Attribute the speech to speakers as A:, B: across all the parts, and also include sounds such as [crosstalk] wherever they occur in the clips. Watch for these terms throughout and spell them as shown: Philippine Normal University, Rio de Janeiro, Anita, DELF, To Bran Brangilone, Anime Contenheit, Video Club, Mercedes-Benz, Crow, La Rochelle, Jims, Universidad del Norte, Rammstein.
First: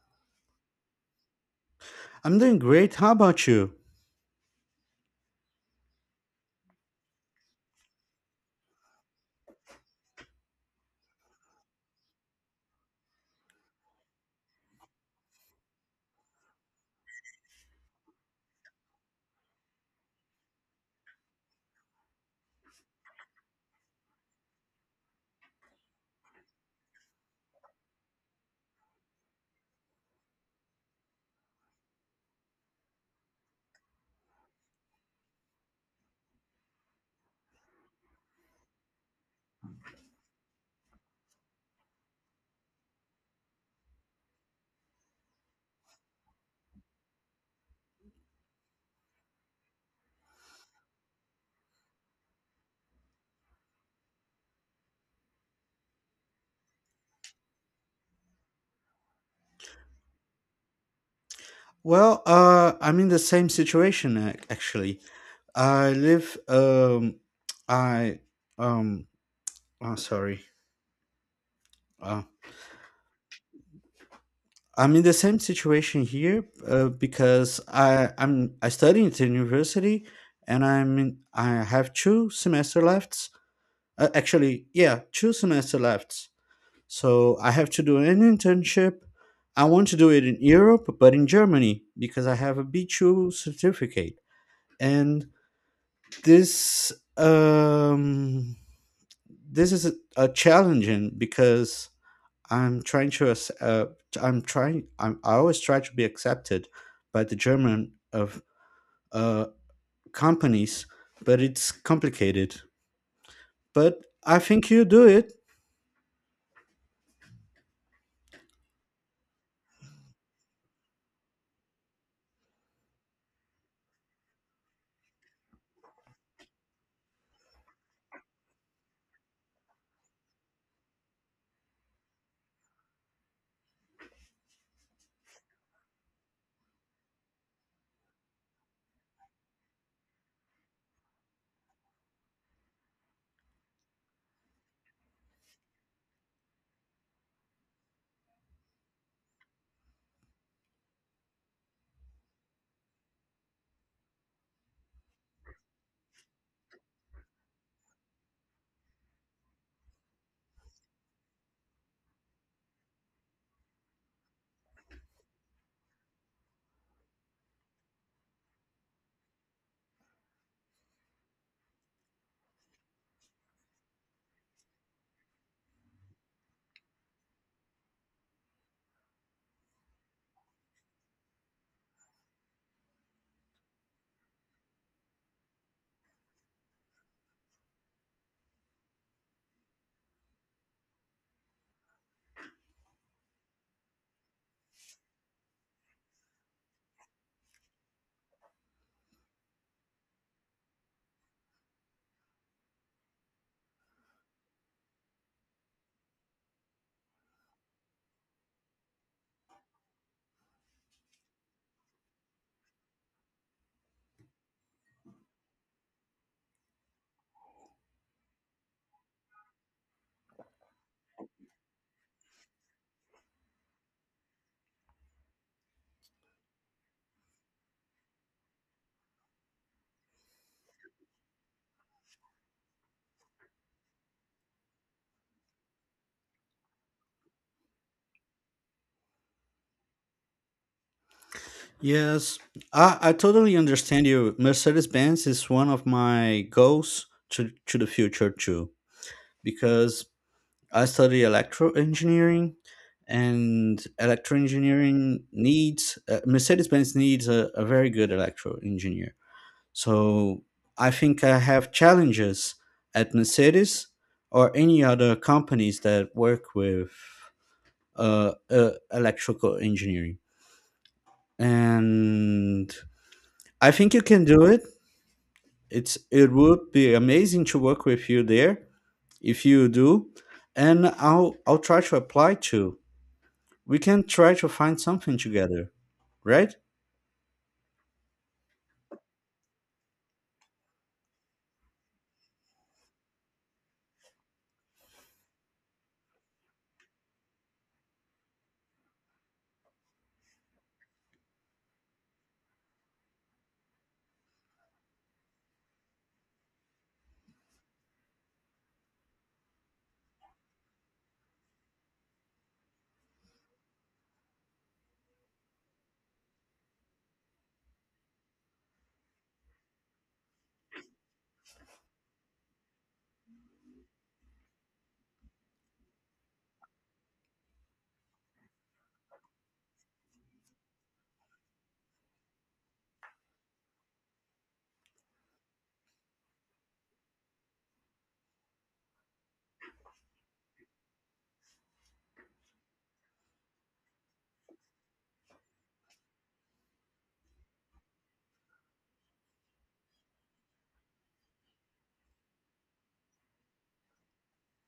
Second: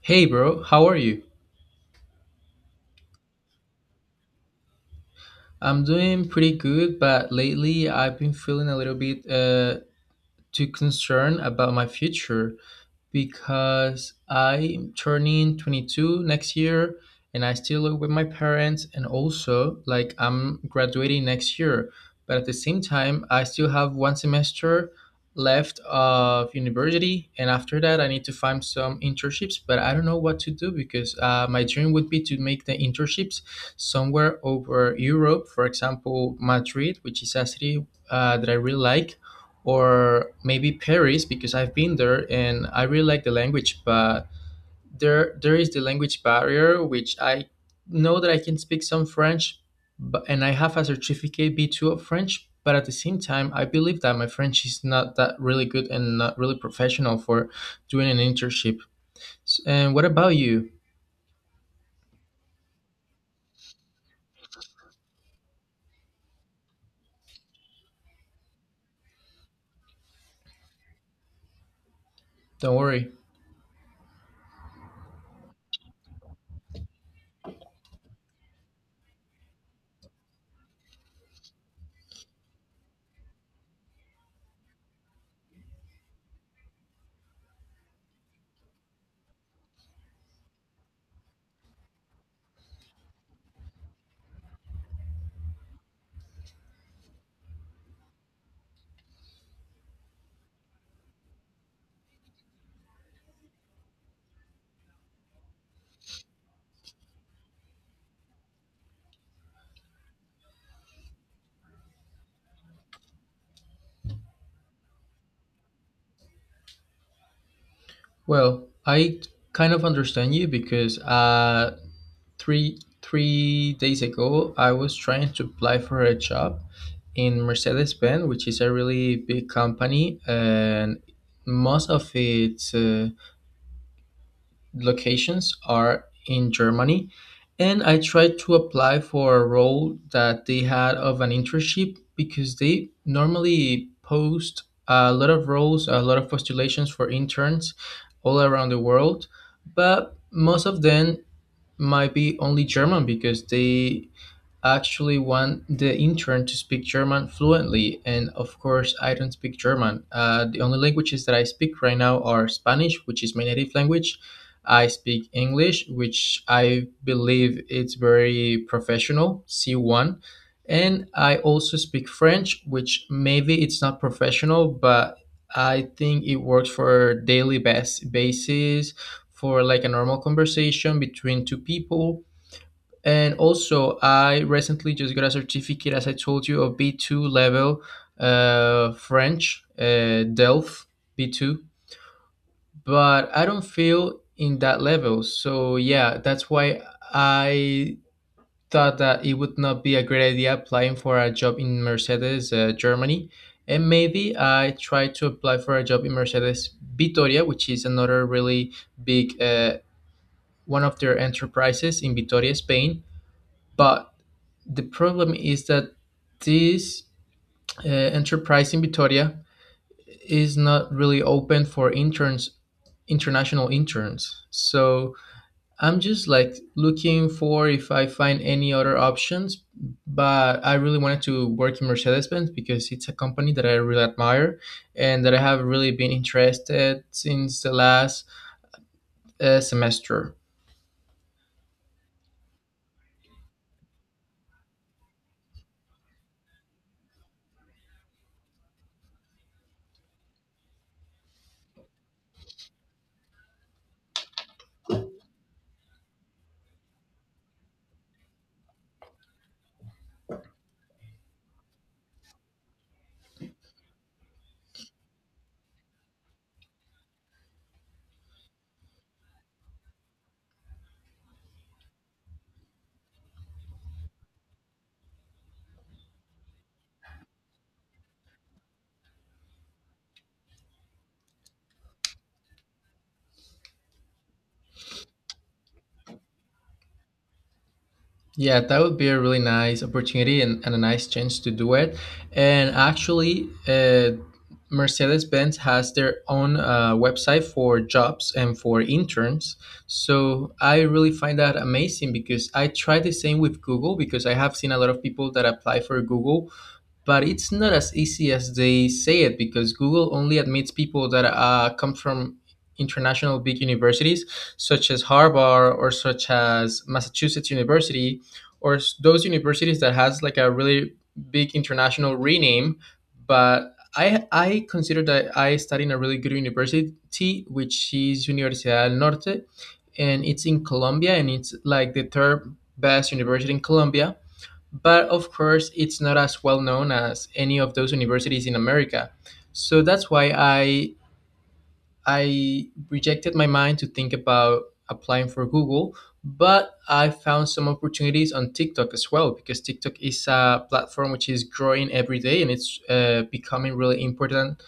A: Hey bro, how are you?
B: I'm doing great. How about you?
A: I'm doing pretty good, but lately I've been feeling a little bit too concerned about my future, because I'm turning 22 next year and I still live with my parents, and also like I'm graduating next year. But at the same time, I still have one semester left of university, and after that I need to find some internships, but I don't know what to do because my dream would be to make the internships somewhere over Europe, for example, Madrid, which is a city that I really like, or maybe Paris because I've been there and I really like the language. But there is the language barrier, which I know that I can speak some French, but, and I have a certificate B2 of French, but at the same time I believe that my French is not that really good and not really professional for doing an internship. And what about you?
B: Well, I'm in the same situation actually. I live. I um. Oh, sorry. Uh,
A: Don't worry.
B: I'm in the same situation here, because I study at the university, and I have two semester left. Actually, yeah, two semester left. So I have to do an internship. I want to do it in Europe, but in Germany because I have a B2 certificate. And this um this is a challenging because i'm trying to ac- uh, I always try to be accepted by the German of uh companies. But it's complicated, but I think you do it.
A: Well, I kind of understand you because three days ago I was trying to apply for a job in Mercedes-Benz, which is a really big company, and most of its locations are in Germany. And I tried to apply for a role that they had of an internship because they normally post a lot of roles, a lot of postulations for interns all around the world, but most of them might be only German because they actually want the intern to speak German fluently. And of course, I don't speak German. The only languages that I speak right now are Spanish, which is my native language. I speak English, which I believe it's very professional, C1. And I also speak French, which maybe it's not professional, but I think it works for daily basis, for like a normal conversation between two people. And also, I recently just got a certificate, as I told you, of B2 level French, DELF B2, but I don't feel in that level. So, yeah, that's why I thought that it would not be a great idea applying for a job in Mercedes, Germany. And maybe I try to apply for a job in Mercedes Vitoria, which is another really big one of their enterprises in Vitoria, Spain. But the problem is that this enterprise in Vitoria is not really open for interns, international interns. So I'm just like looking for if I find any other options. But I really wanted to work in Mercedes Benz because it's a company that I really admire and that I have really been interested since the last semester.
B: Yes, I totally understand you. Mercedes-Benz is one of my goals to the future too, because I study electro engineering, and electro engineering needs, Mercedes Benz needs a very good electro engineer. So I think I have challenges at Mercedes or any other companies that work with, electrical engineering. And I think you can do it. It would be amazing to work with you there if you do, and I'll try to apply to. We can try to find something together, right?
A: Yeah, that would be a really nice opportunity and a nice chance to do it. And actually, Mercedes Benz has their own website for jobs and for interns. So I really find that amazing because I try the same with Google, because I have seen a lot of people that apply for Google, but it's not as easy as they say it because Google only admits people that come from international big universities, such as Harvard or such as Massachusetts University, or those universities that has like a really big international rename. But I consider that I study in a really good university, which is Universidad del Norte, and it's in Colombia, and it's like the third best university in Colombia, but of course it's not as well known as any of those universities in America. So that's why I rejected my mind to think about applying for Google, but I found some opportunities on TikTok as well, because TikTok is a platform which is growing every day and it's becoming really important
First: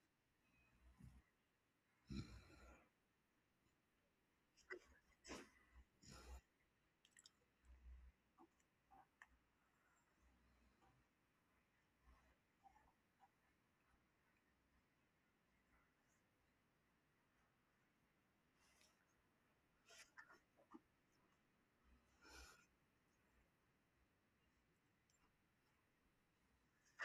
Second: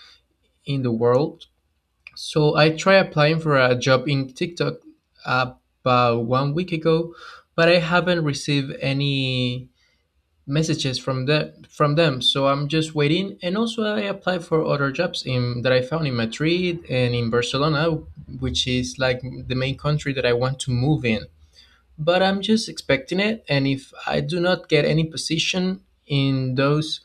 A: in the world. So I tried applying for a job in TikTok about one week ago, but I haven't received any messages from the from them. So I'm just waiting. And also I apply for other jobs in that I found in Madrid and in Barcelona, which is like the main country that I want to move in. But I'm just expecting it, and if I do not get any position in those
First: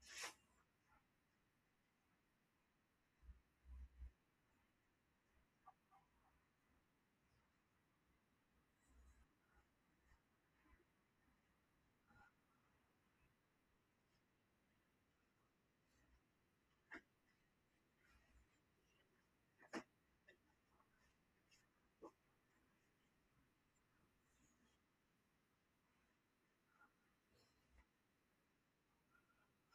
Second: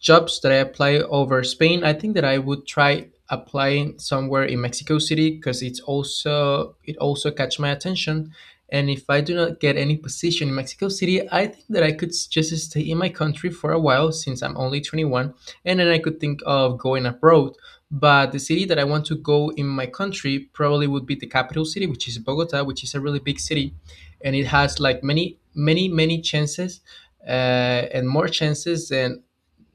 A: jobs that I apply over Spain, I think that I would try applying somewhere in Mexico City, because it's also, it also catch my attention. And if I do not get any position in Mexico City, I think that I could just stay in my country for a while since I'm only 21, and then I could think of going abroad. But the city that I want to go in my country probably would be the capital city, which is Bogota, which is a really big city, and it has like many, many, many chances, uh, and more chances than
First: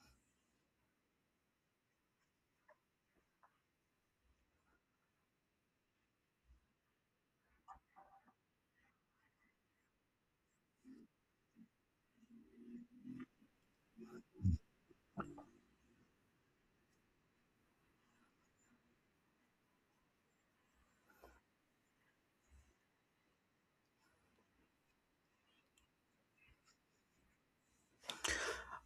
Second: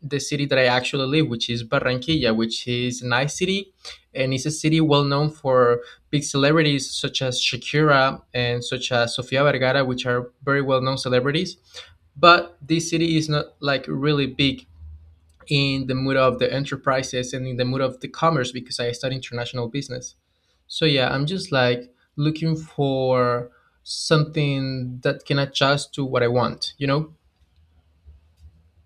A: the city that I actually live, which is Barranquilla, which is a nice city, and it's a city well known for big celebrities such as Shakira and such as Sofia Vergara, which are very well known celebrities. But this city is not like really big in the mood of the enterprises and in the mood of the commerce, because I study international business. So yeah, I'm just like looking for something that can adjust to what I want, you know?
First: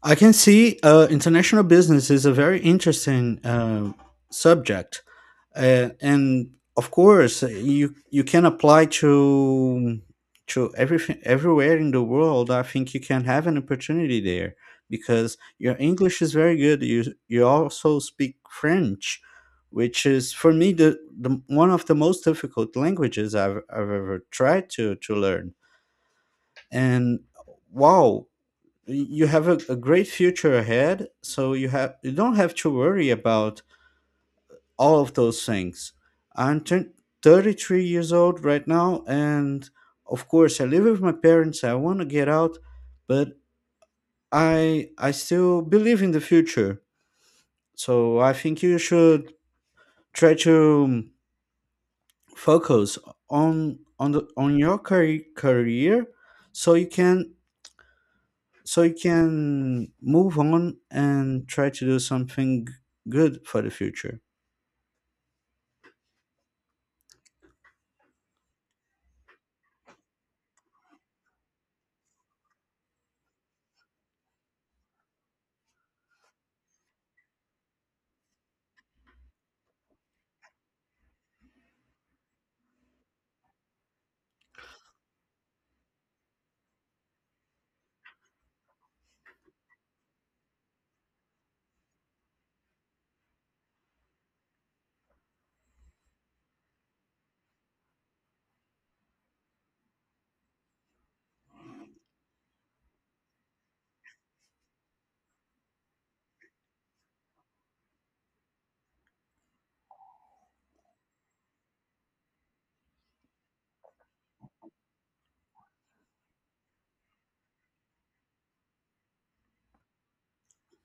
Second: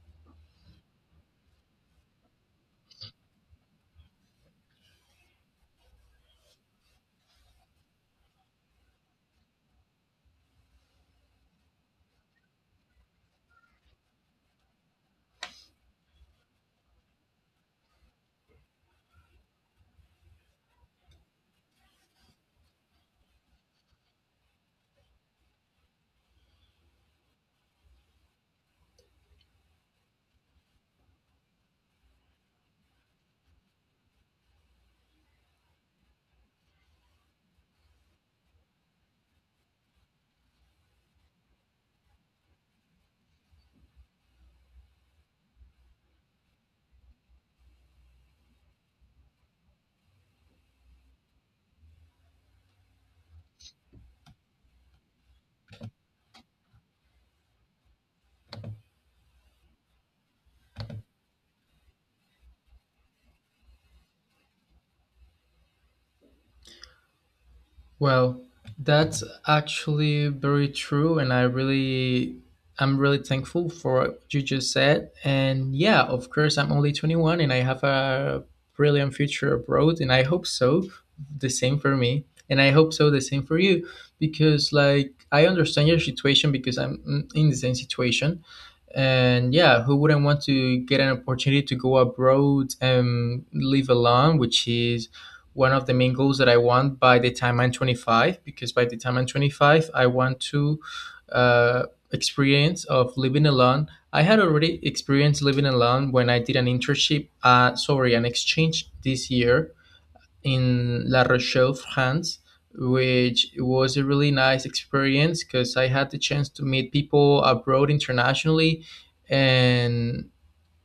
B: I can see, international business is a very interesting, subject, and of course, you can apply to everything everywhere in the world. I think you can have an opportunity there because your English is very good. You also speak French, which is for me the one of the most difficult languages I've ever tried to learn. And wow, you have a great future ahead. So you don't have to worry about all of those things. I'm turn 33 years old right now. And of course, I live with my parents. I want to get out, but I still believe in the future. So I think you should try to, focus on your career, so you can move on and try to do something good for the future.
A: Well, that's actually very true, and I really, I'm really thankful for what you just said. And yeah, of course, I'm only 21, and I have a brilliant future abroad, and I hope so. The same for me, and I hope so. The same for you, because like I understand your situation because I'm in the same situation. And yeah, who wouldn't want to get an opportunity to go abroad and live alone, which is one of the main goals that I want by the time I'm 25, because by the time I'm 25, I want to uh, experience of living alone. I had already experienced living alone when I did an internship, sorry, an exchange this year in La Rochelle, France, which was a really nice experience because I had the chance to meet people abroad internationally, and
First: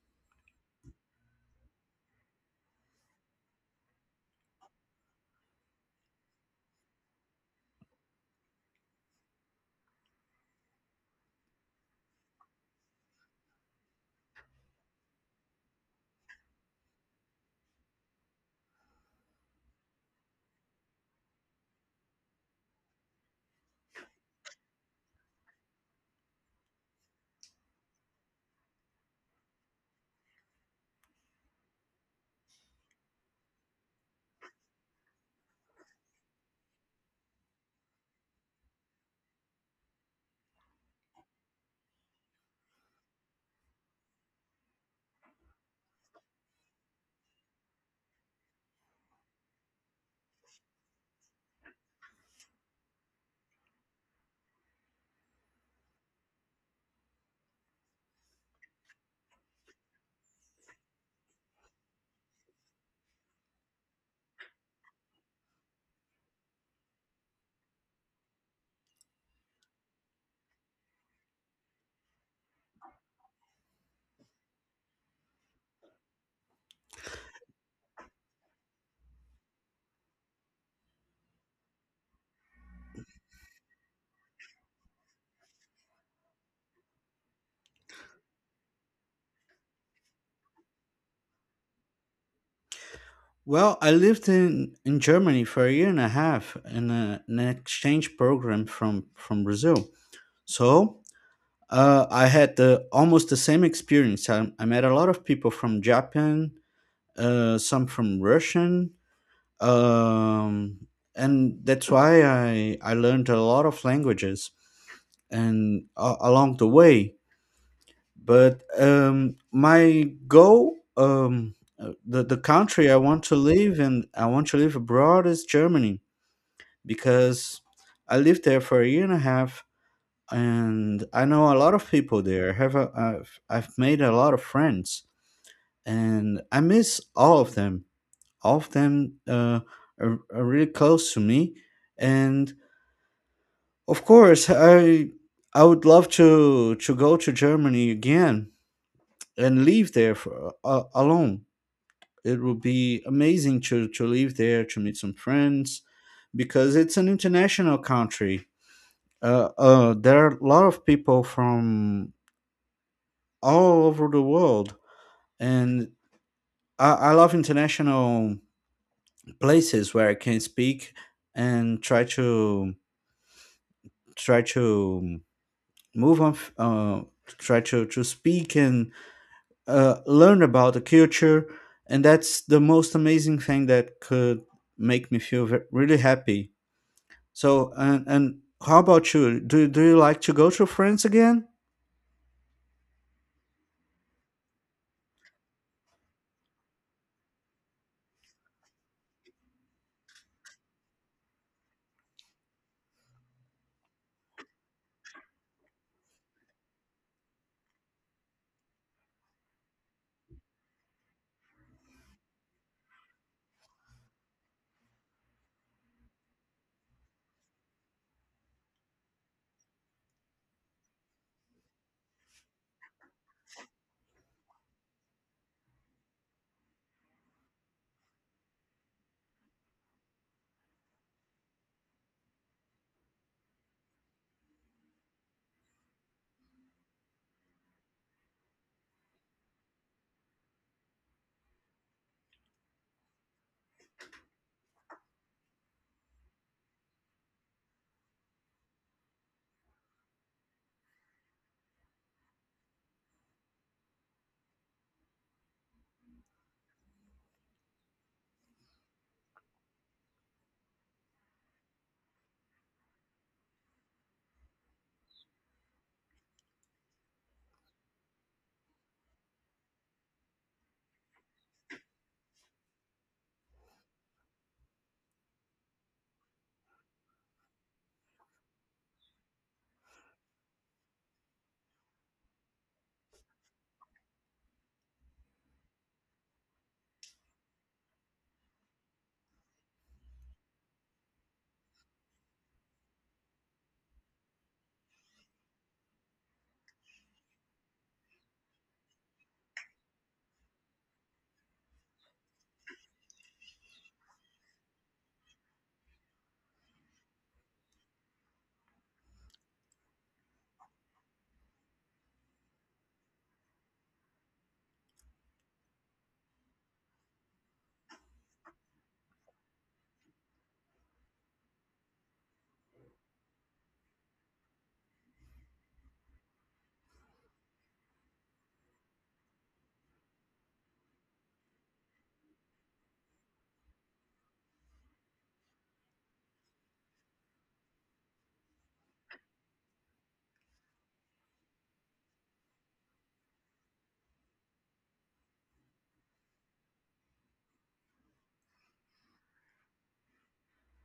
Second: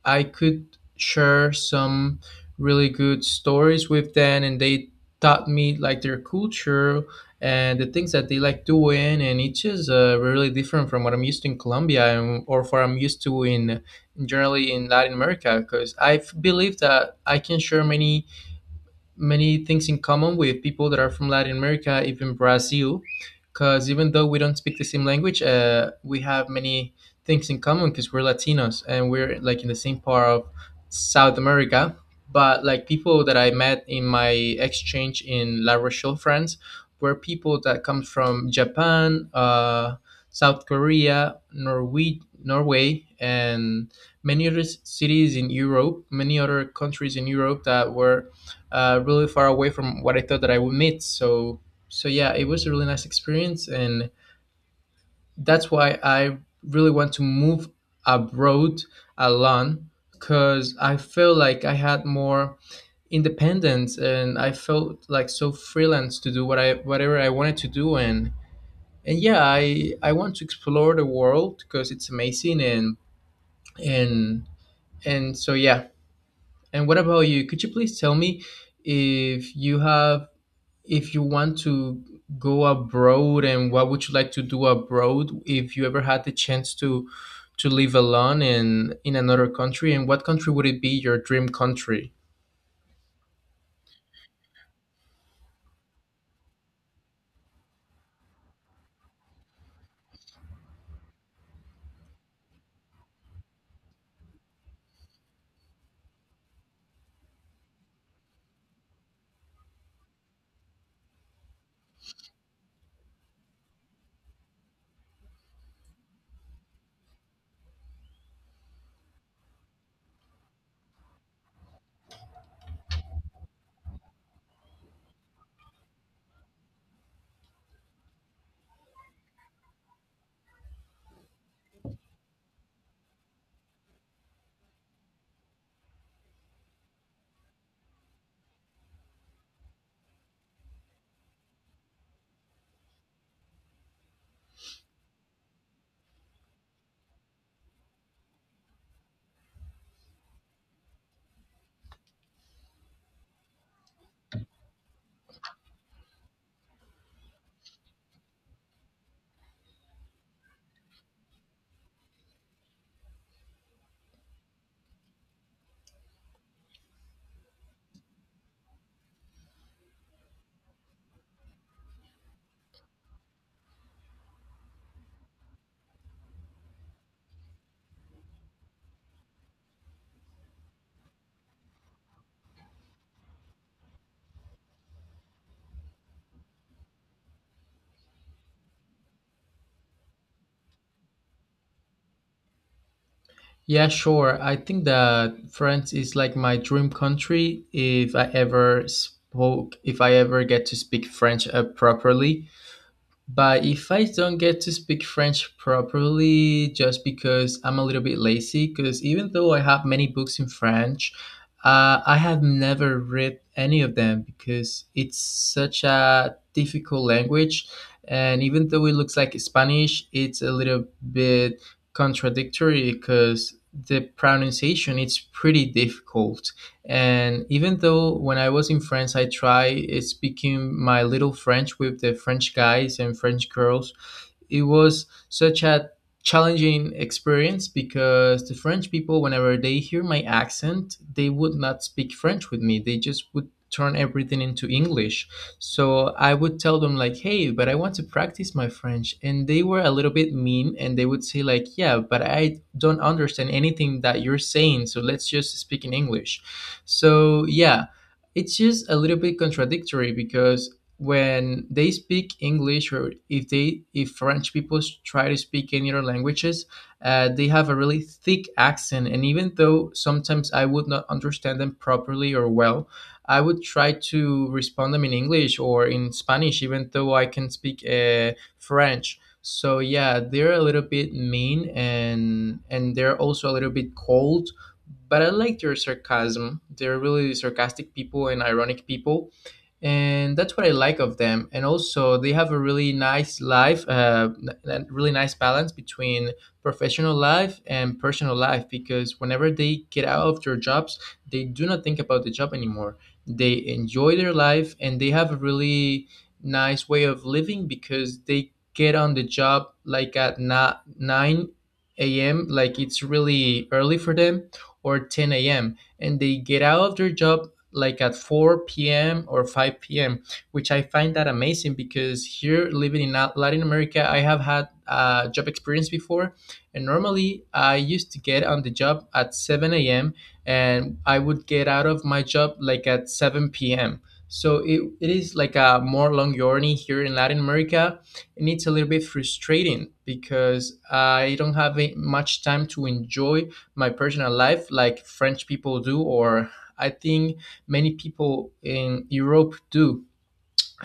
A: I could share some really good stories with them, and they taught me like their culture and the things that they like doing, and it's just really different from what I'm used to in Colombia and, or what I'm used to in generally in Latin America. Because believe that I can share many many things in common with people that are from Latin America, even Brazil, because even though we don't speak the same language, we have many things in common because we're Latinos and we're like in the same part of South America. But like people that I met in my exchange in La Rochelle, France, were people that come from Japan, South Korea, Norway, Norway, and many other cities in Europe, many other countries in Europe, that were really far away from what I thought that I would meet. So so yeah, it was a really nice experience, and that's why I really want to move abroad alone, because I feel like I had more independence and I felt like so freelance to do whatever I wanted to do. And yeah, I want to explore the world because it's amazing, and and so yeah, and what about you? Could you please tell me if you have, if you want to go abroad, and what would you like to do abroad if you ever had the chance to live alone in another country, and what country would it be, your dream country?
B: Well, I lived in Germany for a year and a half in an exchange program from Brazil. So, I had almost the same experience. I met a lot of people from Japan, some from Russian, um, and that's why I learned a lot of languages, and, along the way. But my goal, the country I want to live and I want to live abroad is Germany. Because I lived there for a year and a half, and I know a lot of people there. I've made a lot of friends, and I miss all of them. All of them, are really close to me. And of course, I would love to go to Germany again, and live there alone. It will be amazing to live there, to meet some friends, because it's an international country. There are a lot of people from all over the world, and I love international places where I can speak and try to move on, try to speak and, learn about the culture. And that's the most amazing thing that could make me feel really happy. So, and how about you? Do you like to go to France again?
A: Yeah, sure. I think that France is like my dream country, if I ever get to speak French properly. But if I don't get to speak French properly, just because I'm a little bit lazy, because even though I have many books in French, I have never read any of them because it's such a difficult language. And even though it looks like Spanish, it's a little bit contradictory because the pronunciation it's pretty difficult. And even though when I was in France, I tried speaking my little French with the French guys and French girls, it was such a challenging experience because the French people, whenever they hear my accent, they would not speak French with me. They just would turn everything into English. So I would tell them like, "Hey, but I want to practice my French," and they were a little bit mean, and they would say like, "Yeah, but I don't understand anything that you're saying, so let's just speak in English." So yeah. It's just a little bit contradictory because when they speak English or if they if French people try to speak any other languages, they have a really thick accent, and even though sometimes I would not understand them properly or well, I would try to respond them in English or in Spanish, even though I can speak French. So yeah, they're a little bit mean and they're also a little bit cold, but I like their sarcasm. They're really sarcastic people and ironic people, and that's what I like of them. And also, they have a really nice life, really nice balance between professional life and personal life. Because whenever they get out of their jobs, they do not think about the job anymore. They enjoy their life, and they have a really nice way of living because they get on the job like at nine a.m. Like it's really early for them, or ten a.m., and they get out of their job like at 4 p.m. or 5 p.m., which I find that amazing because here living in Latin America, I have had job experience before. And normally I used to get on the job at 7 a.m. and I would get out of my job like at 7 p.m. So it is like a more long journey here in Latin America, and it's a little bit frustrating because I don't have much time to enjoy my personal life like French people do, or I think many people in Europe do.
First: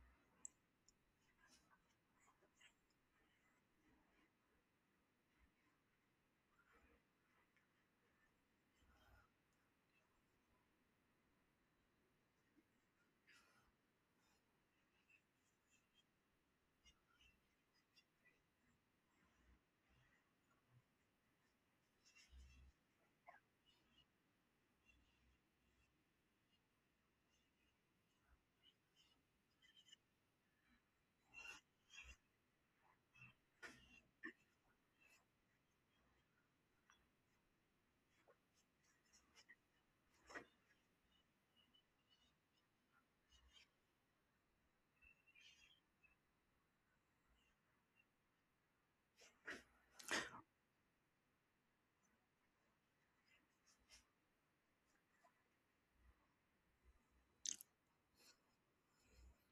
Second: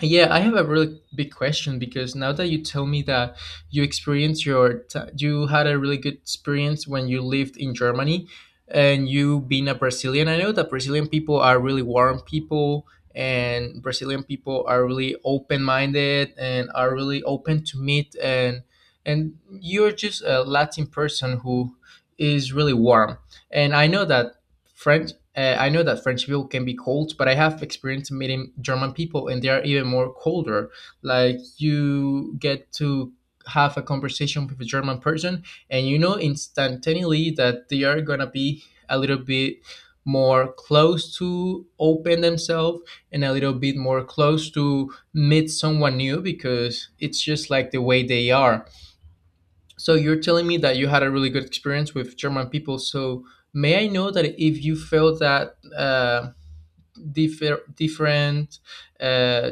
A: Yeah, I have a really big question because now that you tell me that you experienced you had a really good experience when you lived in Germany, and you being a Brazilian, I know that Brazilian people are really warm people, and Brazilian people are really open-minded and are really open to meet, and you're just a Latin person who is really warm. And I know that French. I know that French people can be cold, but I have experience meeting German people, and they are even more colder. Like you get to have a conversation with a German person, and you know instantaneously that they are gonna be a little bit more close to open themselves and a little bit more close to meet someone new because it's just like the way they are. So you're telling me that you had a really good experience with German people. So may I know that if you felt that different uh,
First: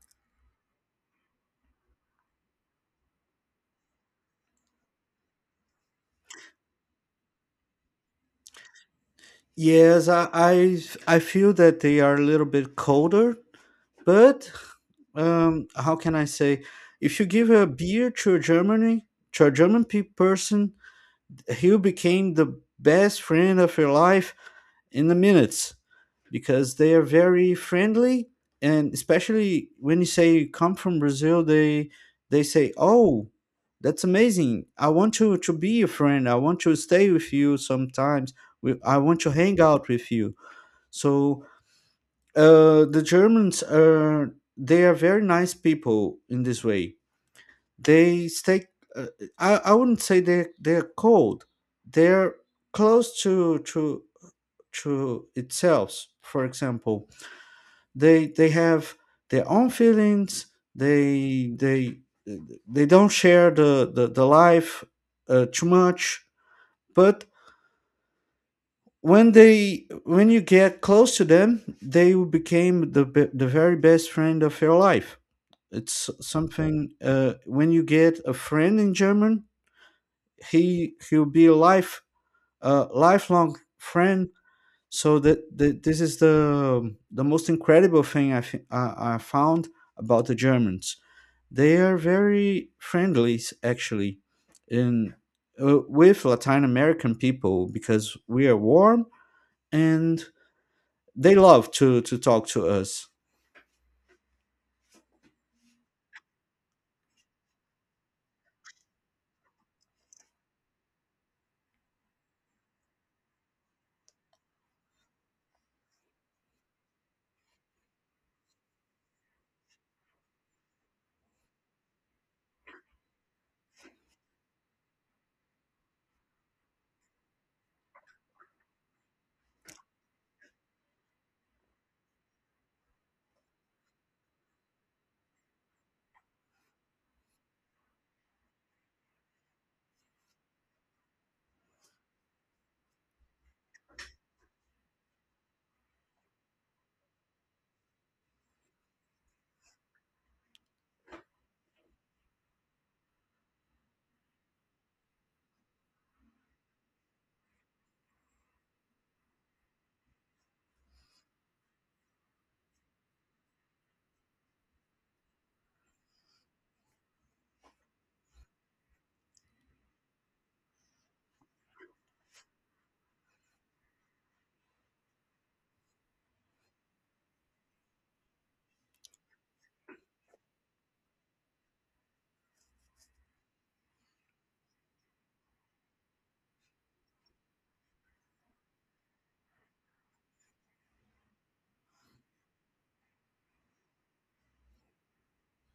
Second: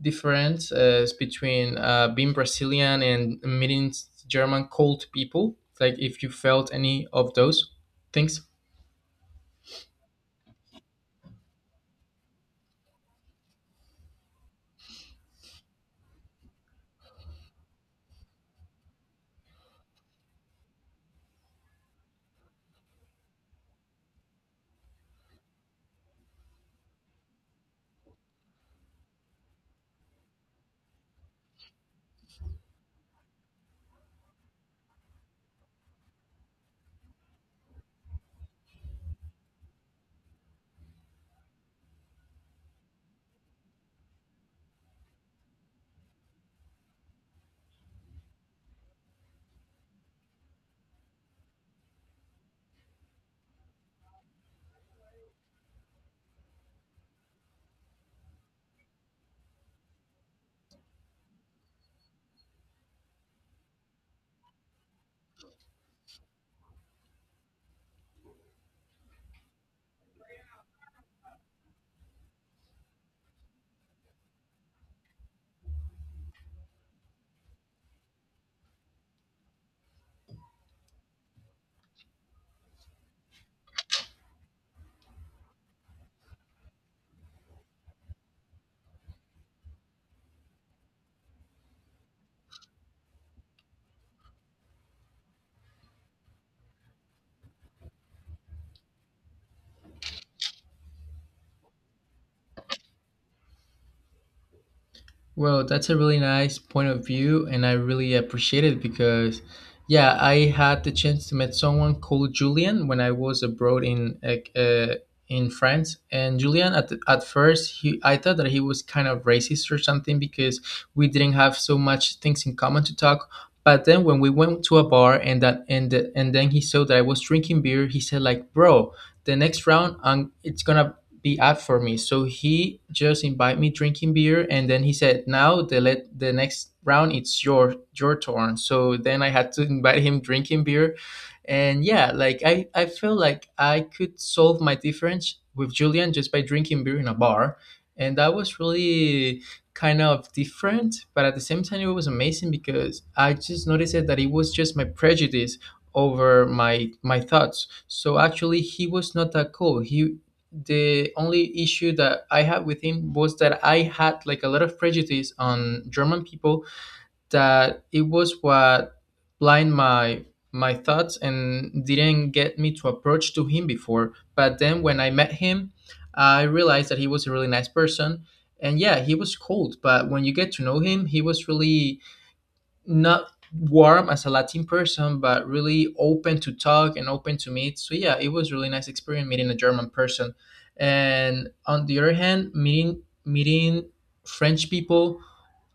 A: difference between being Brazilian and meeting German cold people, like if you felt any of those things?
B: Yes, I feel that they are a little bit colder. But, how can I say? If you give a beer to a Germany, to a German person, he'll become the best friend of your life, in the minutes, because they are very friendly. And especially when you say you come from Brazil, they say, "Oh, that's amazing! I want you to be your friend. I want to stay with you sometimes. I want to hang out with you." So, they are very nice people in this way. They stay, uh, I wouldn't say they're cold. They're close to itself, for example. They have their own feelings. They they they don't share the life, too much. But when you get close to them, they will become the very best friend of your life. It's something, when you get a friend in German, he'll be a lifelong friend. So that, that this is the most incredible thing I, thi- I found about the Germans. They are very friendly, actually, in with Latin American people, because we are warm, and they love to talk to us.
A: Well, that's a really nice point of view, and I really appreciate it because, yeah, I had the chance to meet someone called Julian when I was abroad in like, in France. And Julian, at first, he I thought that he was kind of racist or something because we didn't have so much things in common to talk. But then when we went to a bar and then he saw that I was drinking beer, he said like, "Bro, the next round, it's gonna be up for me." So he just invited me drinking beer, and then he said, "Now the next round it's your turn." So then I had to invite him drinking beer, and yeah, like I feel like I could solve my difference with Julian just by drinking beer in a bar, and that was really kind of different, but at the same time it was amazing because I just noticed it that it was just my prejudice over my thoughts. So actually he was not that cool. he The only issue that I had with him was that I had like a lot of prejudice on German people, that it was what blind my thoughts and didn't get me to approach to him before. But then when I met him, I realized that he was a really nice person. And yeah, he was cold, but when you get to know him, he was really not warm as a Latin person, but really open to talk and open to meet. So yeah, it was really nice experience meeting a German person. And on the other hand, meeting French people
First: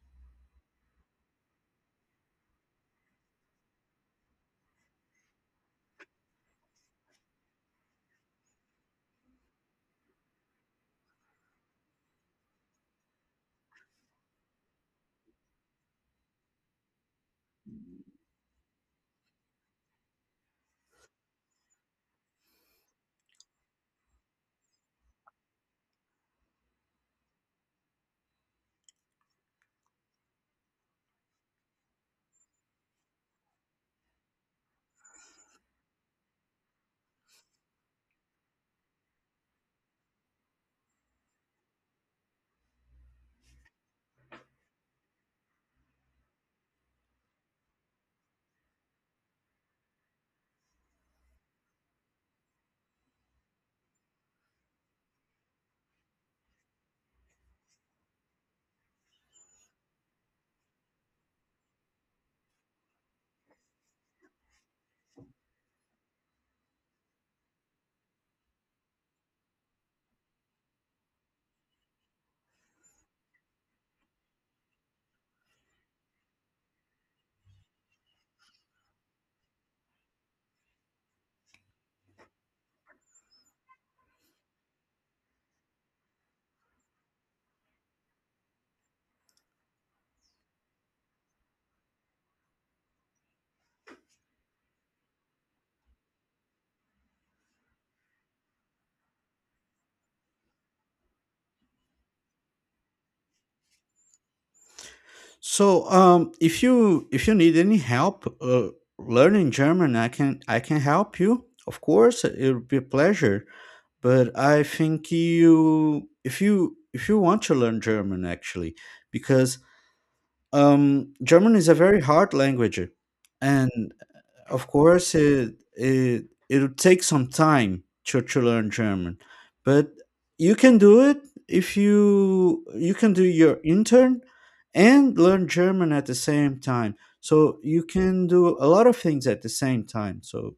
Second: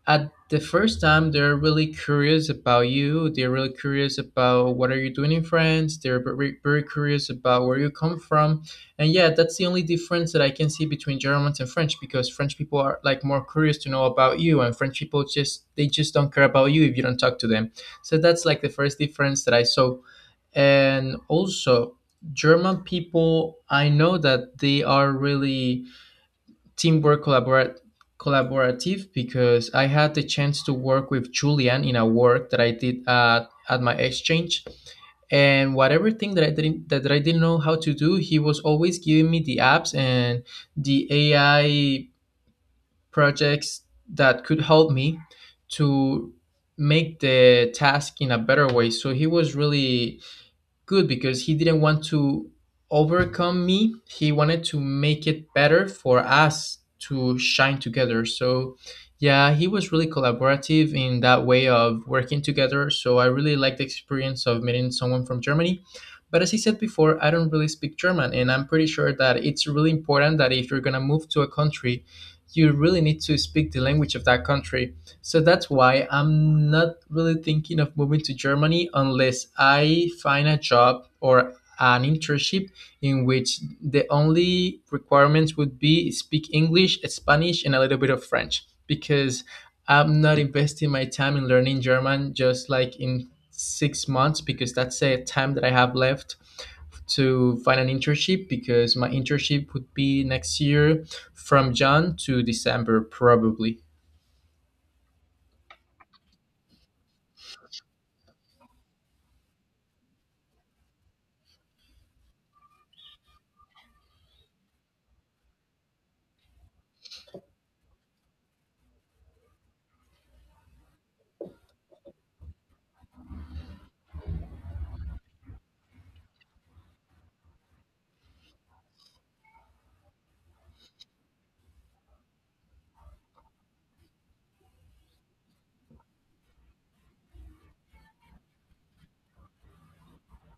A: at the first time, they're really curious about you, they're really curious about what are you doing in France, they're very, very curious about where you come from. And yeah, that's the only difference that I can see between Germans and French, because French people are like more curious to know about you, and French people just they just don't care about you if you don't talk to them. So that's like the first difference that I saw. And also, German people, I know that they are really teamwork collaborative because I had the chance to work with Julian in a work that I did at my exchange. And whatever thing that I didn't that, that I didn't know how to do, he was always giving me the apps and the AI projects that could help me to make the task in a better way. So he was really good because he didn't want to overcome me. He wanted to make it better for us to shine together. So, yeah, he was really collaborative in that way of working together. So, I really liked the experience of meeting someone from Germany. But as I said before, I don't really speak German, and I'm pretty sure that it's really important that if you're gonna move to a country, you really need to speak the language of that country. So that's why I'm not really thinking of moving to Germany unless I find a job or an internship in which the only requirements would be speak English, Spanish, and a little bit of French, because I'm not investing my time in learning German just like in 6 months because that's the time that I have left to find an internship, because my internship would be next year from June to December probably.
B: So, if you need any help, learning German, I can help you. Of course, it would be a pleasure. But I think, you if you if you want to learn German actually, because, German is a very hard language. And of course, it'll take some time to learn German. But you can do it if you can do your intern and learn German at the same time, so you can do a lot of things at the same time. So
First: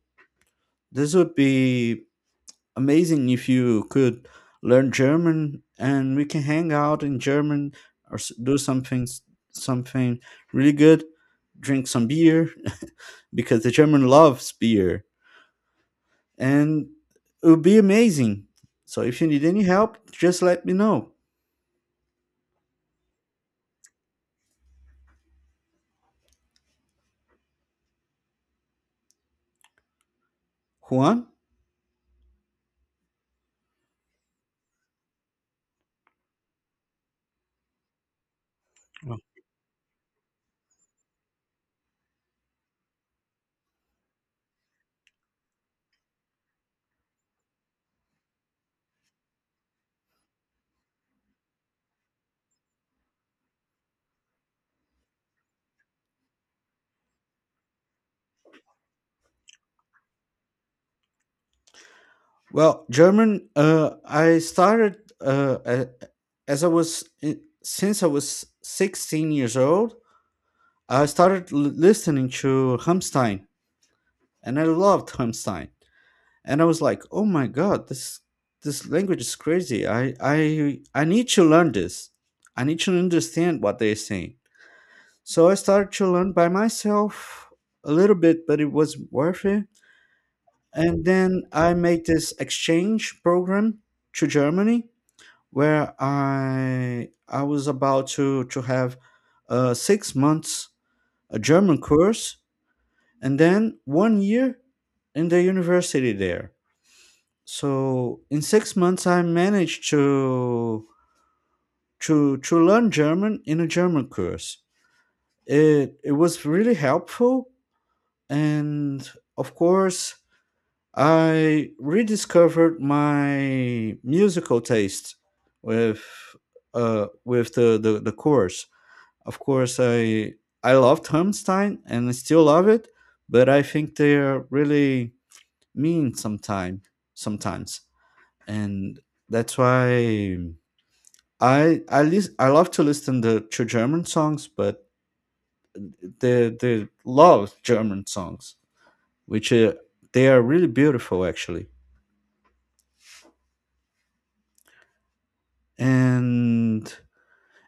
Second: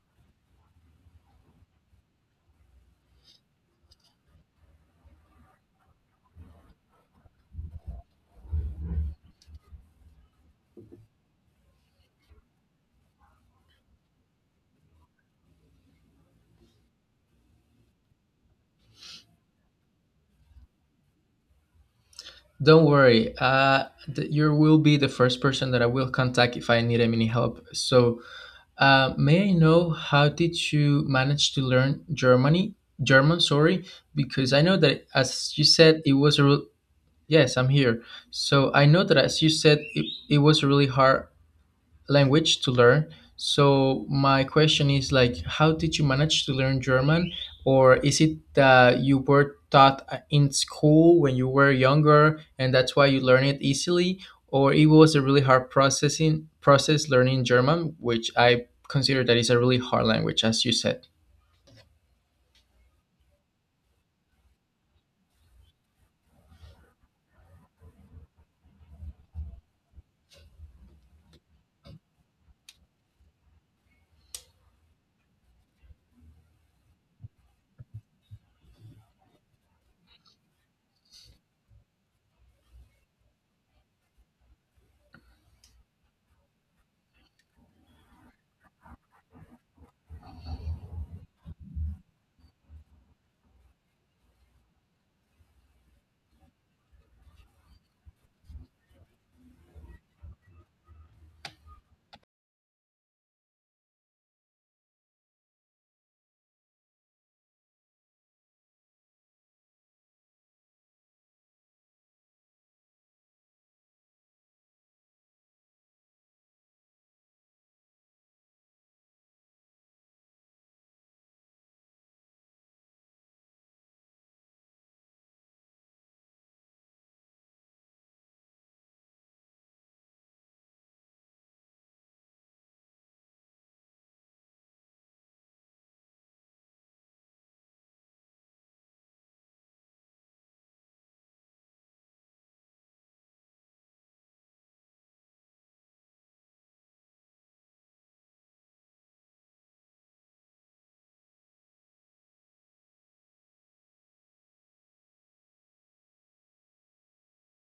B: this would be amazing if you could learn German, and we can hang out in German, do something really good, drink some beer [laughs] because the German loves beer, and it would be amazing. So if you need any help, just let me know.
A: Don't worry. You will be the first person that I will contact if I need any help. So, may I know how did you
B: Juan?
A: manage to learn Germany? German, sorry, because I know that as you said, it was a real. Yes, I'm here. So I know that
B: Well,
A: as you said, it was a really hard language to learn. So my question is like, how did you manage to learn German, or is it that you were taught in school when you were younger, and that's why you learn it easily, or it was a really hard process learning German, which I consider that is a really hard language, as you said.
B: Well, German, I started, as I was in, since I was 16 years old. I started listening to Rammstein. And I loved Hamstein. And I was like, oh my god, this language is crazy. I need to learn this. I need to understand what they're saying. So I started to learn by myself a little bit, but it was worth it. And then I made this exchange program to Germany, where I was about to have, 6 months a German course, and then one year in the university there. So in 6 months, I managed to learn German in a German course. It was really helpful, and of course, I rediscovered my musical taste with, with the course. Of course, I loved Hammerstein, and I still love it. But I think they're really mean sometimes, and that's why. I love to listen to German songs, but they love German songs, which, they are really beautiful, actually. And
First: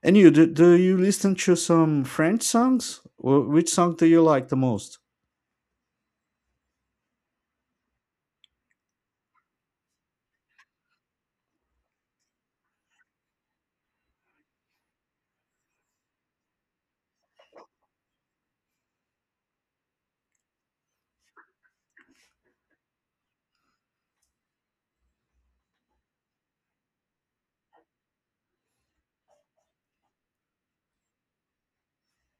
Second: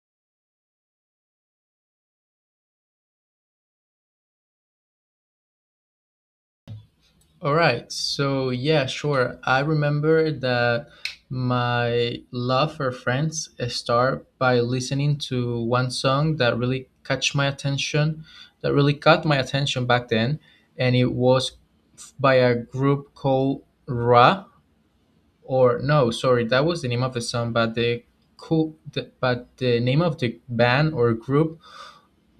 B: and do you listen to some French songs? Which song do you like the most?
A: All right. So yeah, sure. I remember that my love for Friends started by listening to one song that really catch my attention, that really caught my attention back then, and it was by a group called Ra. Or no, sorry, that was the name of the song, but the name of the band or group,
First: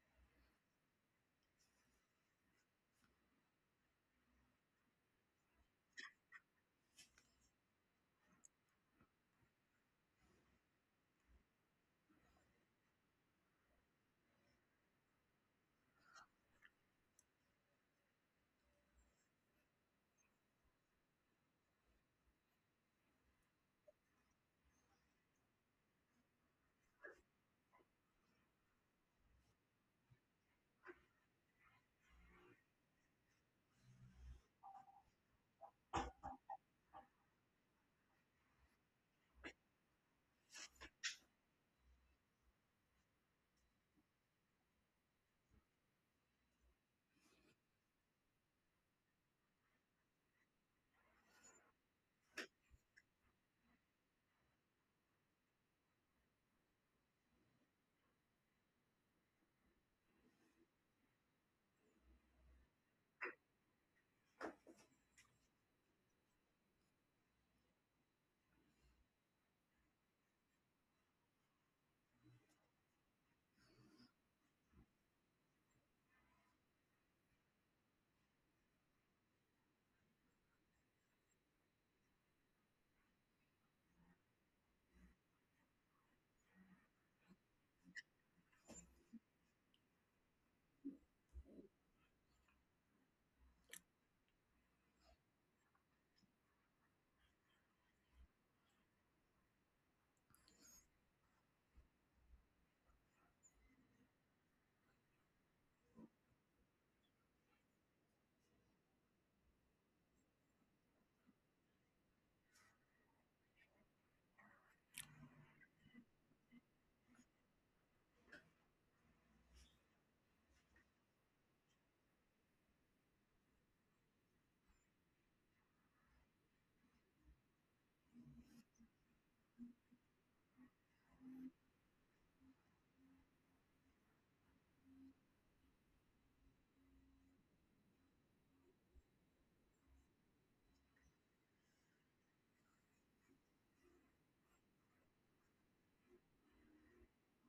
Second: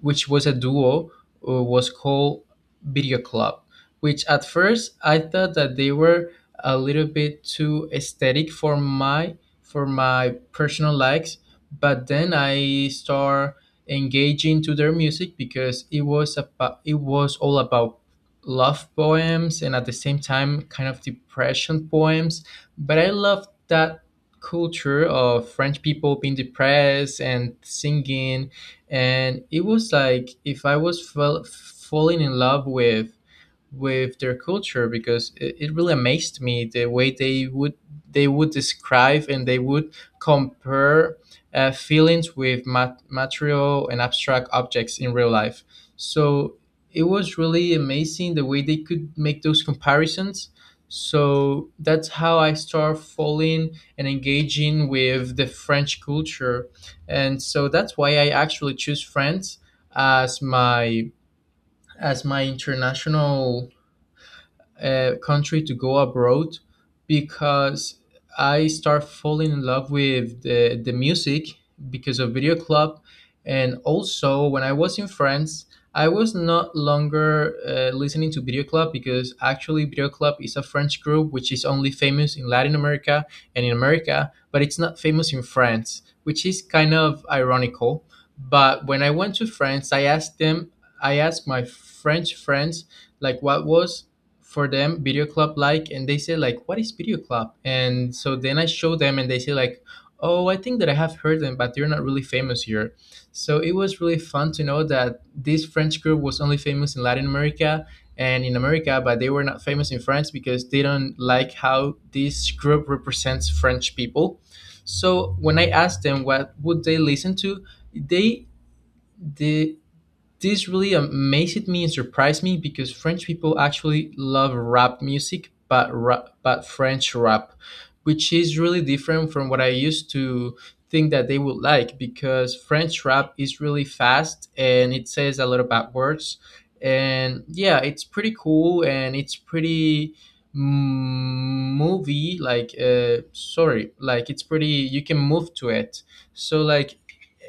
A: which was a duo, was called Video Club, which at first I thought that they were a little bit too aesthetic for my personal likes, but then I start engaging to their music because it was all about love poems and at the same time kind of depression poems. But I love that culture of French people being depressed and singing, and it was like if I was falling in love with their culture because it really amazed me the way they would describe and they would compare feelings with material and abstract objects in real life. So it was really amazing the way they could make those comparisons. So that's how I start falling and engaging with the French culture, and so that's why I actually choose France as my as my international country to go abroad, because I start falling in love with the music because of Video Club. And also, when I was in France, I was not longer listening to Video Club because actually Video Club is a French group which is only famous in Latin America and in America, but it's not famous in France, which is kind of ironical. But when I went to France, I asked them, I asked my French friends, like what was for them Video Club like. And they say, like, what is Video Club? And so then I show them and they say, like, oh, I think that I have heard them, but they're not really famous here. So it was really fun to know that this French group was only famous in Latin America and in America, but they were not famous in France because they don't like how this group represents French people. So when I asked them what would they listen to, they they this really amazed me and surprised me because French people actually love rap music, but rap, but French rap, which is really different from what I used to think that they would like because French rap is really fast and it says a lot of bad words. And yeah, it's pretty cool and it's pretty mm, movie like sorry like it's pretty, you can move to it. So like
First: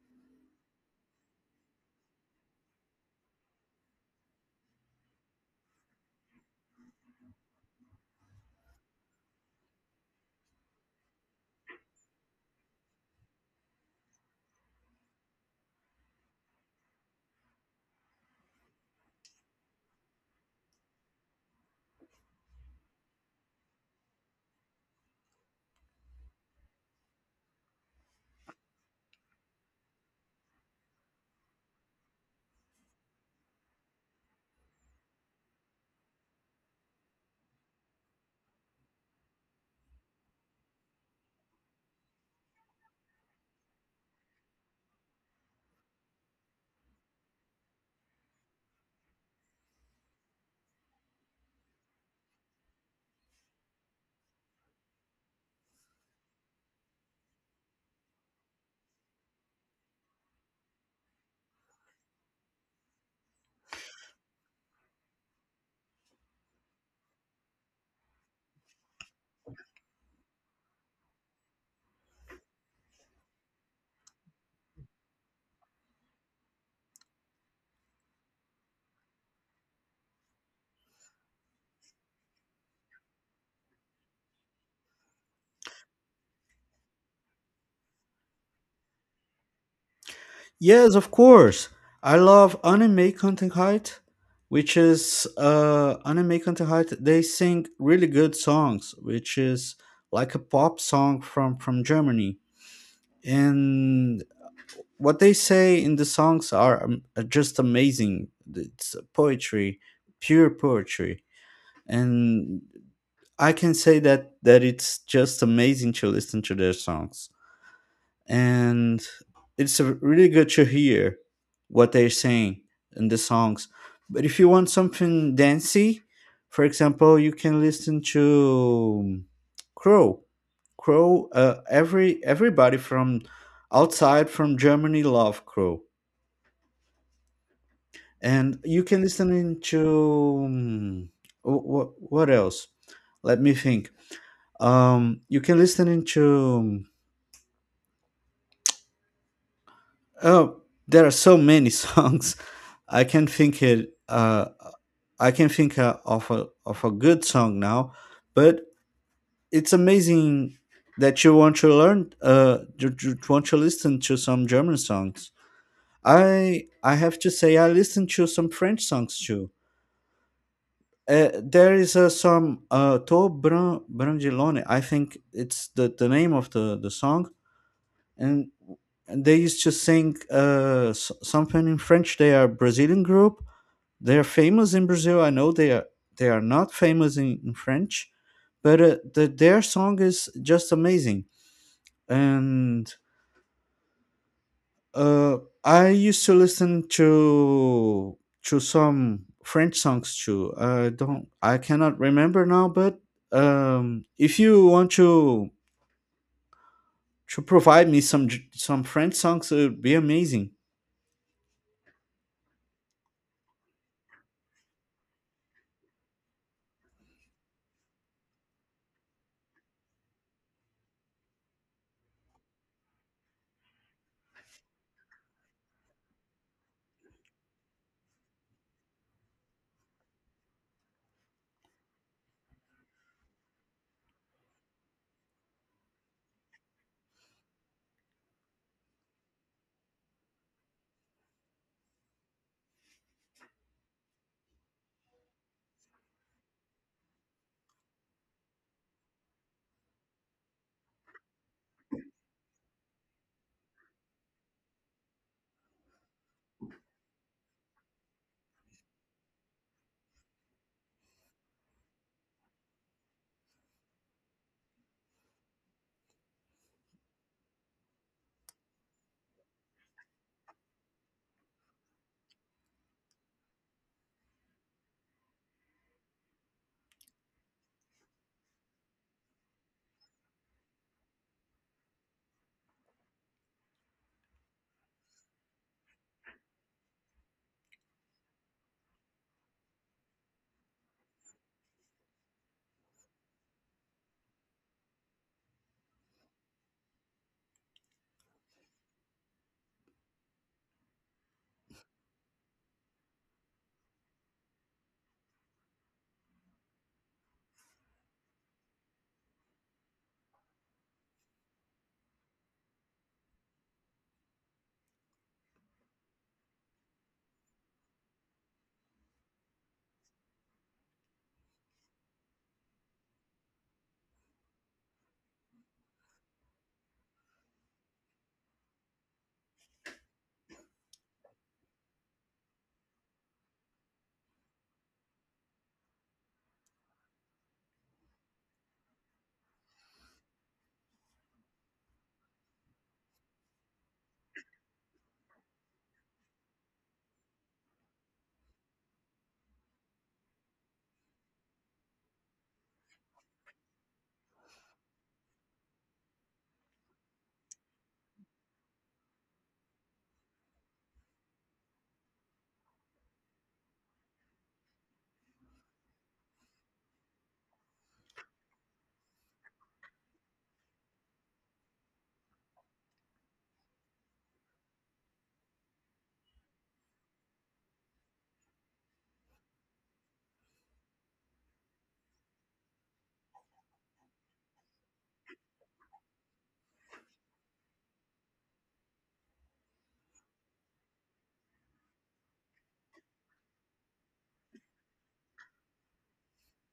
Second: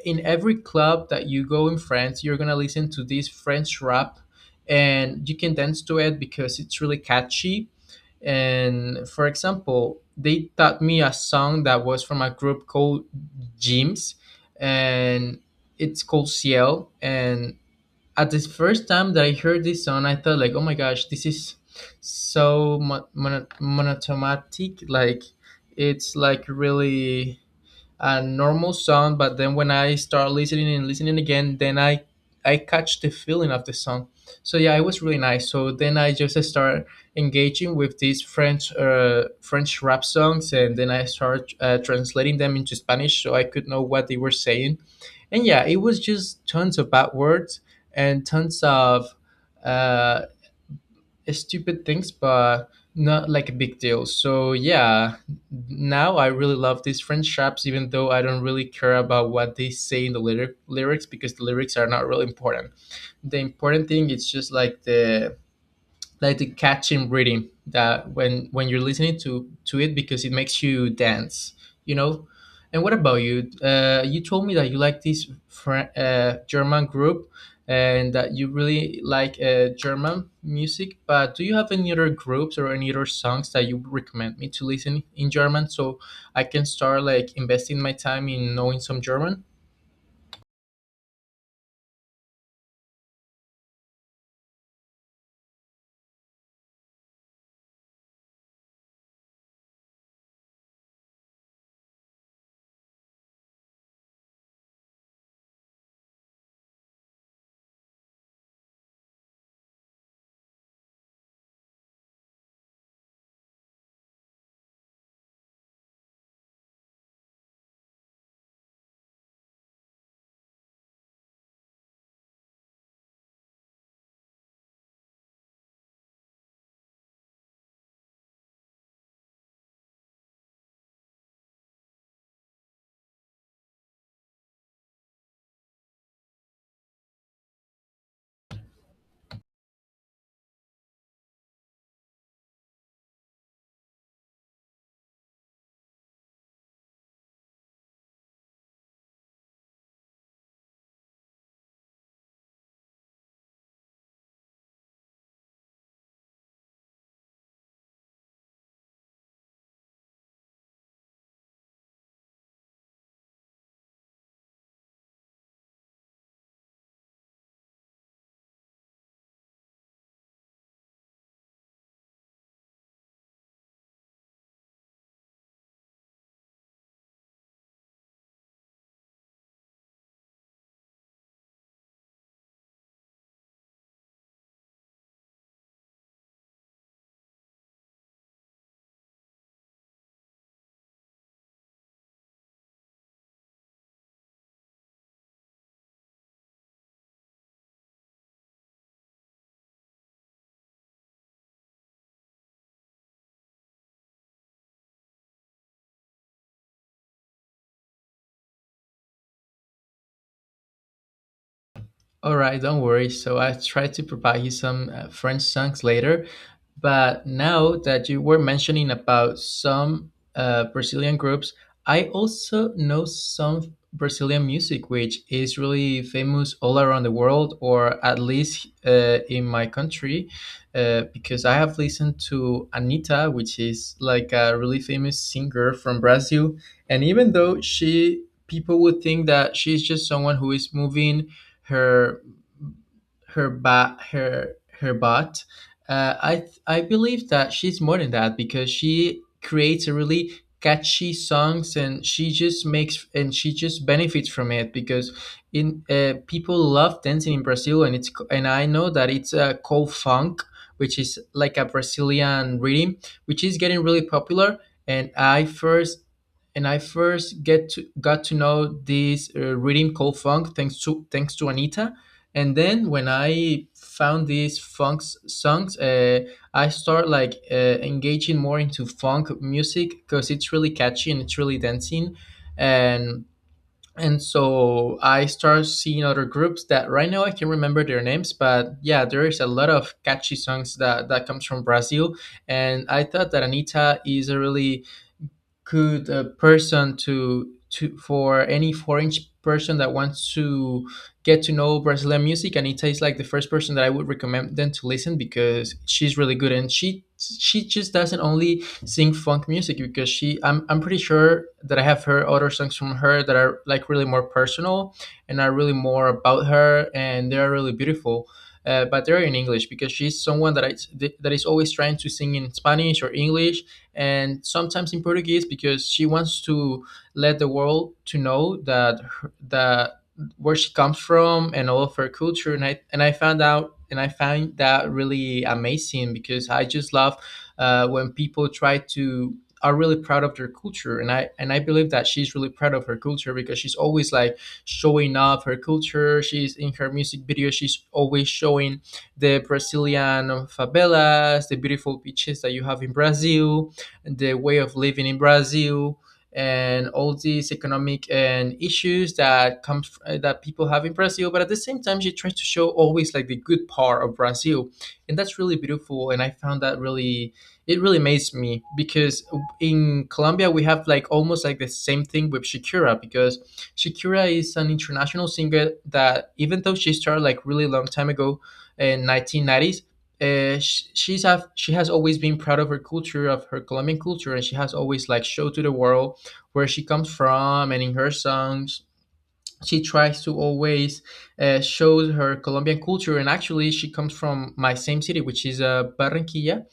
A: in every club that you go in France, you're gonna listen to this French rap, and you can dance to it because it's really catchy. And for example, they taught me a song that was from a group called Jims, and it's called Ciel. And at the first time that I heard this song, I thought, like, oh my gosh, this is so monotomatic. Like, it's like really a normal song, but then when I start listening and listening again, then I catch the feeling of the song. So yeah, it was really nice. So then I just start engaging with these French rap songs, and then I start translating them into Spanish so I could know what they were saying. And yeah, it was just tons of bad words and tons of uh, stupid things, but not like a big deal. So yeah, now I really love these French raps, even though I don't really care about what they say in the lyrics because the lyrics are not really important. The important thing is just like the catching rhythm that when you're listening to it because it makes you dance, you know. And what about you? You told me that you like this German group and that you really like German music, but do you have any other groups or any other songs that you recommend me to listen in German so I can start like investing my time in knowing some German.
B: Yes, of course. I love Anime Contenheit, which is, Anime Contenheit. They sing really good songs, which is like a pop song from Germany. And what they say in the songs are, just amazing. It's poetry, pure poetry. And I can say that it's just amazing to listen to their songs. And it's, really good to hear what they're saying in the songs. But if you want something dancey, for example, you can listen to, Crow. Crow. Everybody from outside from Germany love Crow. And you can listen to, what else, let me think. You can listen into, oh, there are so many [laughs] songs. I can think it uh i can think, of a good song now. But it's amazing that you want to learn, you want to listen to some German songs. I have to say I listen to some French songs too. There is, some, To Bran Brangilone. I think it's the name of the song. And they used to sing, something in French. They are Brazilian group. They are famous in Brazil. I know they are not famous in French. But, their song is just amazing. And, Uh, I used to listen to some French songs too. I cannot remember now. But, if you want to provide me some French songs, it would be amazing.
A: All right, don't worry. So I tried to provide you some French songs later, but now that you were mentioning about some Brazilian groups, I also know some Brazilian music, which is really famous all around the world, or at least in my country, because I have listened to Anita, which is like a really famous singer from Brazil. And even though she people would think that she's just someone who is moving her her bot, I believe that she's more than that because she creates a really catchy songs, and she just makes and she just benefits from it because in people love dancing in Brazil. And and I know that it's a called funk, which is like a Brazilian rhythm, which is getting really popular. And i first And I first get to got to know this rhythm called funk thanks to Anita. And then when I found these songs, I start like engaging more into funk music because it's really catchy and it's really dancing. and and so I start seeing other groups that right now I can remember their names, but yeah, there is a lot of catchy songs that comes from Brazil. And I thought that Anita is a really could a person to for any foreign person that wants to get to know Brazilian music. And Ita is like the first person that I would recommend them to listen because she's really good, and she just doesn't only sing funk music because she I'm pretty sure that I have heard other songs from her that are like really more personal and are really more about her, and they are really beautiful. But they're in English because she's someone that is always trying to sing in Spanish or English, and sometimes in Portuguese because she wants to let the world to know that her, that where she comes from and all of her culture. And I found out, and I find that really amazing because I just love when people try to are really proud of their culture. And I believe that she's really proud of her culture because she's always like showing off her culture. She's in her music video, she's always showing the Brazilian favelas, the beautiful beaches that you have in Brazil, the way of living in Brazil, and all these economic and issues that comes that people have in Brazil. But at the same time, she tries to show always like the good part of Brazil, and that's really beautiful. And I found that really it really amazed me because in Colombia we have like almost like the same thing with Shakira because Shakira is an international singer that even though she started like really long time ago in 1990s, she's have she has always been proud of her culture, of her Colombian culture, and she has always like showed to the world where she comes from. And in her songs she tries to always show her Colombian culture. And actually she comes from my same city, which is Barranquilla.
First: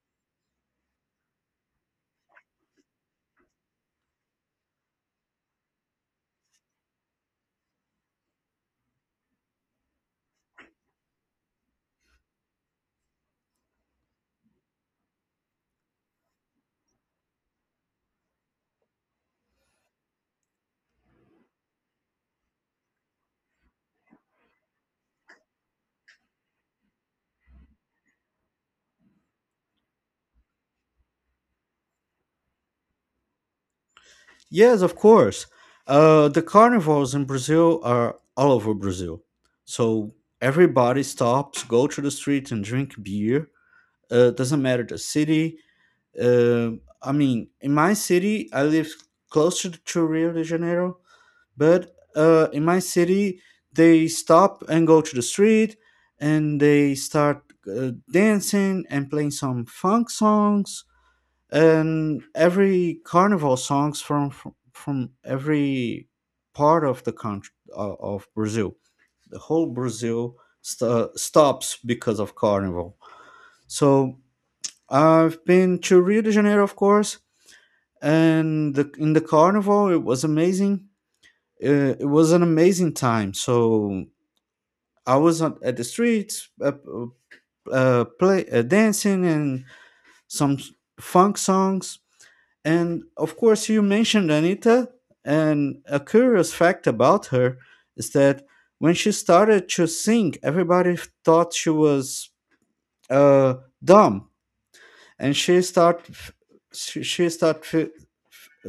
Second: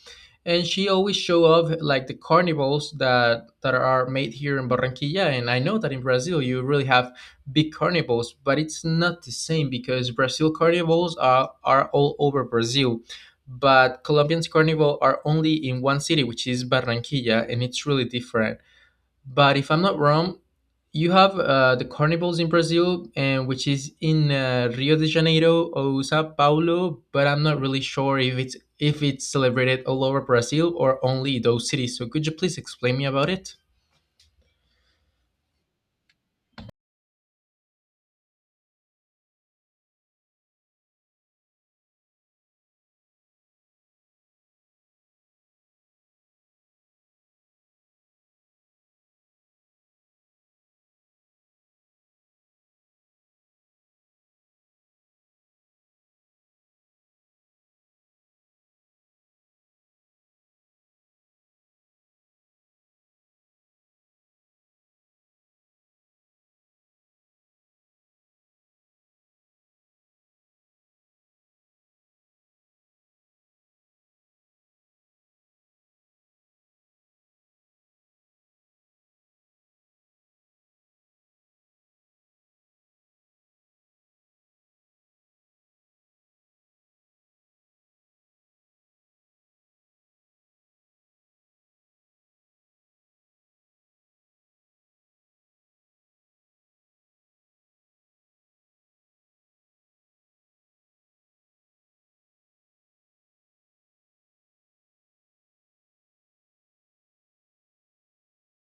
A: And she always show up like the carnivals that are made here in Barranquilla. And I know that in Brazil you really have big carnivals, but it's not the same because Brazil carnivals are all over Brazil, but Colombian's carnival are only in one city, which is Barranquilla, and it's really different. But if I'm not wrong, you have the carnivals in Brazil, and which is in Rio de Janeiro or Sao Paulo, but I'm not really sure if it's celebrated all over Brazil or only those cities. So could you please explain me about it?
B: Yes, of course. The carnivals in Brazil are all over Brazil, so everybody stops, go to the street, and drink beer. Doesn't matter the city. I mean, in my city, I live closer to Rio de Janeiro. But, in my city, they stop and go to the street, and they start, dancing and playing some funk songs, and every carnival songs from every part of the country, of Brazil. The whole Brazil stops because of carnival. So I've been to Rio de Janeiro, of course, and, in the carnival, it was amazing. It was an amazing time. So I was at the streets, play dancing and some funk songs. And of course, you mentioned Anita, and a curious fact about her is that when she started to sing, everybody thought she was, uh, dumb. And she start she started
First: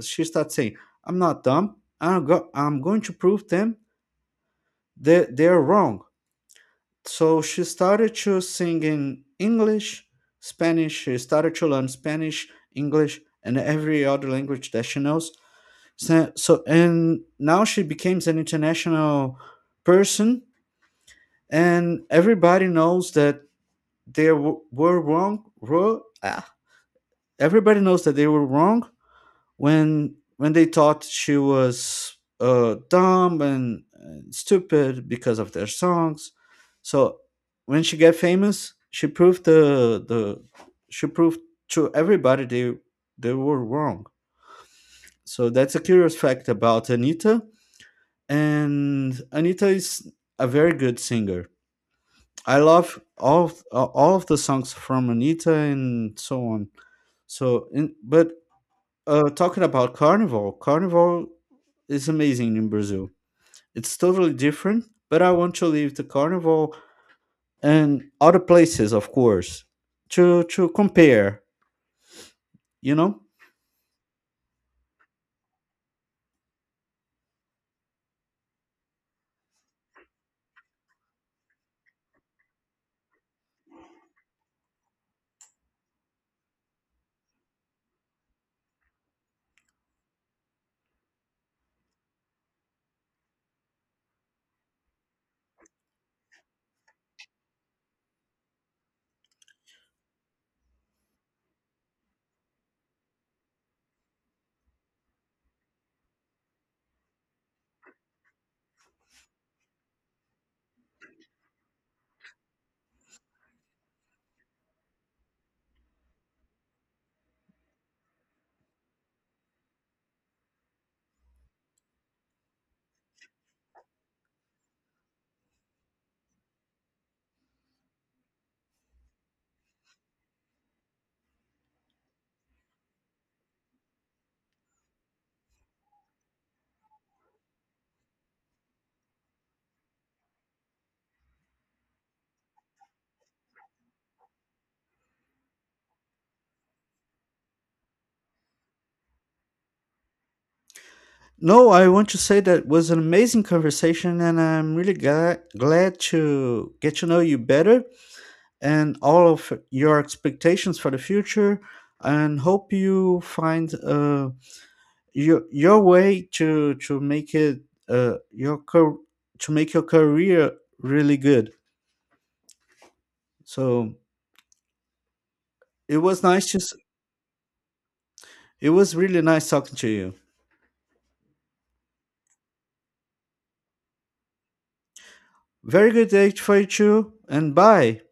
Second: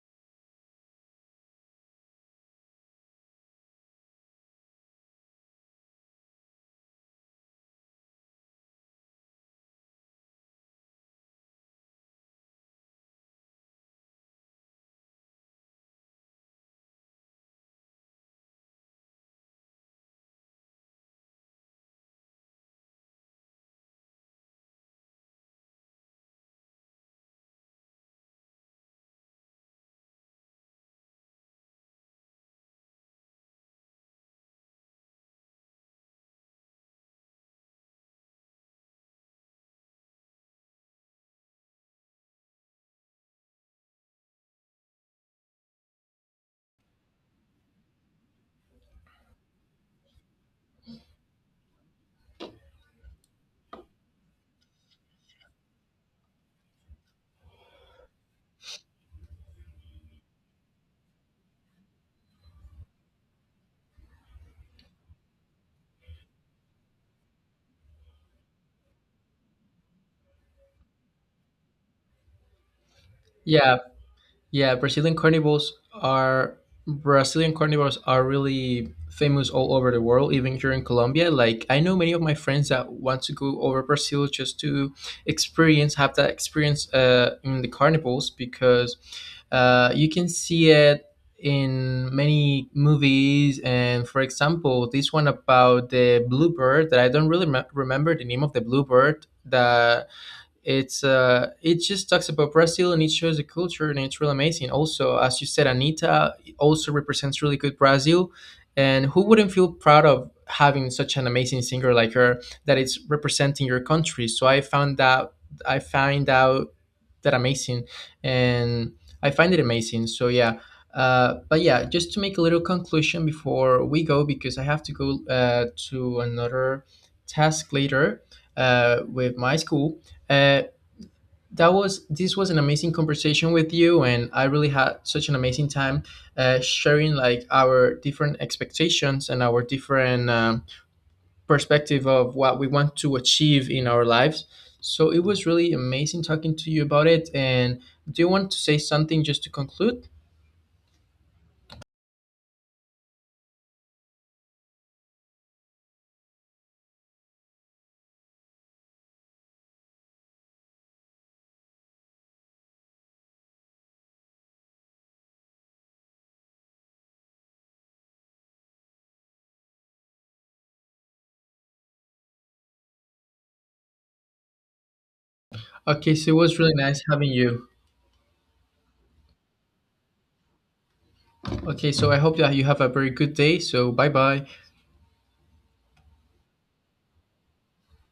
B: she starts saying, "I'm not dumb. I'm going to prove them that they're wrong." So she started to sing in English, Spanish. She started to learn Spanish, English, and every other language that she knows. So, and now she becomes an international person, and everybody knows that were wrong. Everybody knows that they were wrong, when they thought she was, dumb and stupid because of their songs. So when she got famous, she proved to everybody they were wrong. So that's a curious fact about Anita. And Anita is a very good singer. I love all of the songs from Anita and so on. So, in, but Talking about carnival, carnival is amazing in Brazil. It's totally different, but I want to leave the carnival and other places, of course, to compare. You know.
A: Yeah, Yeah, Brazilian carnivals are really famous all over the world, even here in Colombia. Like I know many of my friends that want to go over Brazil just to experience have that experience in the carnivals because you can see it in many movies. And for example, this one about the bluebird that I don't really remember the name of the bluebird, that it just talks about Brazil, and it shows the culture, and it's really amazing. Also, as you said, Anita also represents really good Brazil. And who wouldn't feel proud of having such an amazing singer like her that it's representing your country? So I found that I find out that amazing. And I find it amazing so yeah. But yeah, just to make a little conclusion before we go, because I have to go to another task later with my school, uh, that was this was an amazing conversation with you, and I really had such an amazing time sharing like our different expectations and our different perspective of what we want to achieve in our lives. So it was really amazing talking to you about it. And do you want to say something just to conclude?
B: No, I want to say that was an amazing conversation, and I'm really glad to get to know you better, and all of your expectations for the future, and hope you find a. Your way to make it, uh your car- to make your career really good. So it
A: Okay,
B: was
A: so it
B: nice
A: was
B: to
A: really
B: s-
A: nice having you.
B: it was really nice talking to you.
A: Okay, so I hope that you have a very good day. So bye bye.
B: Very good day for you too, and bye.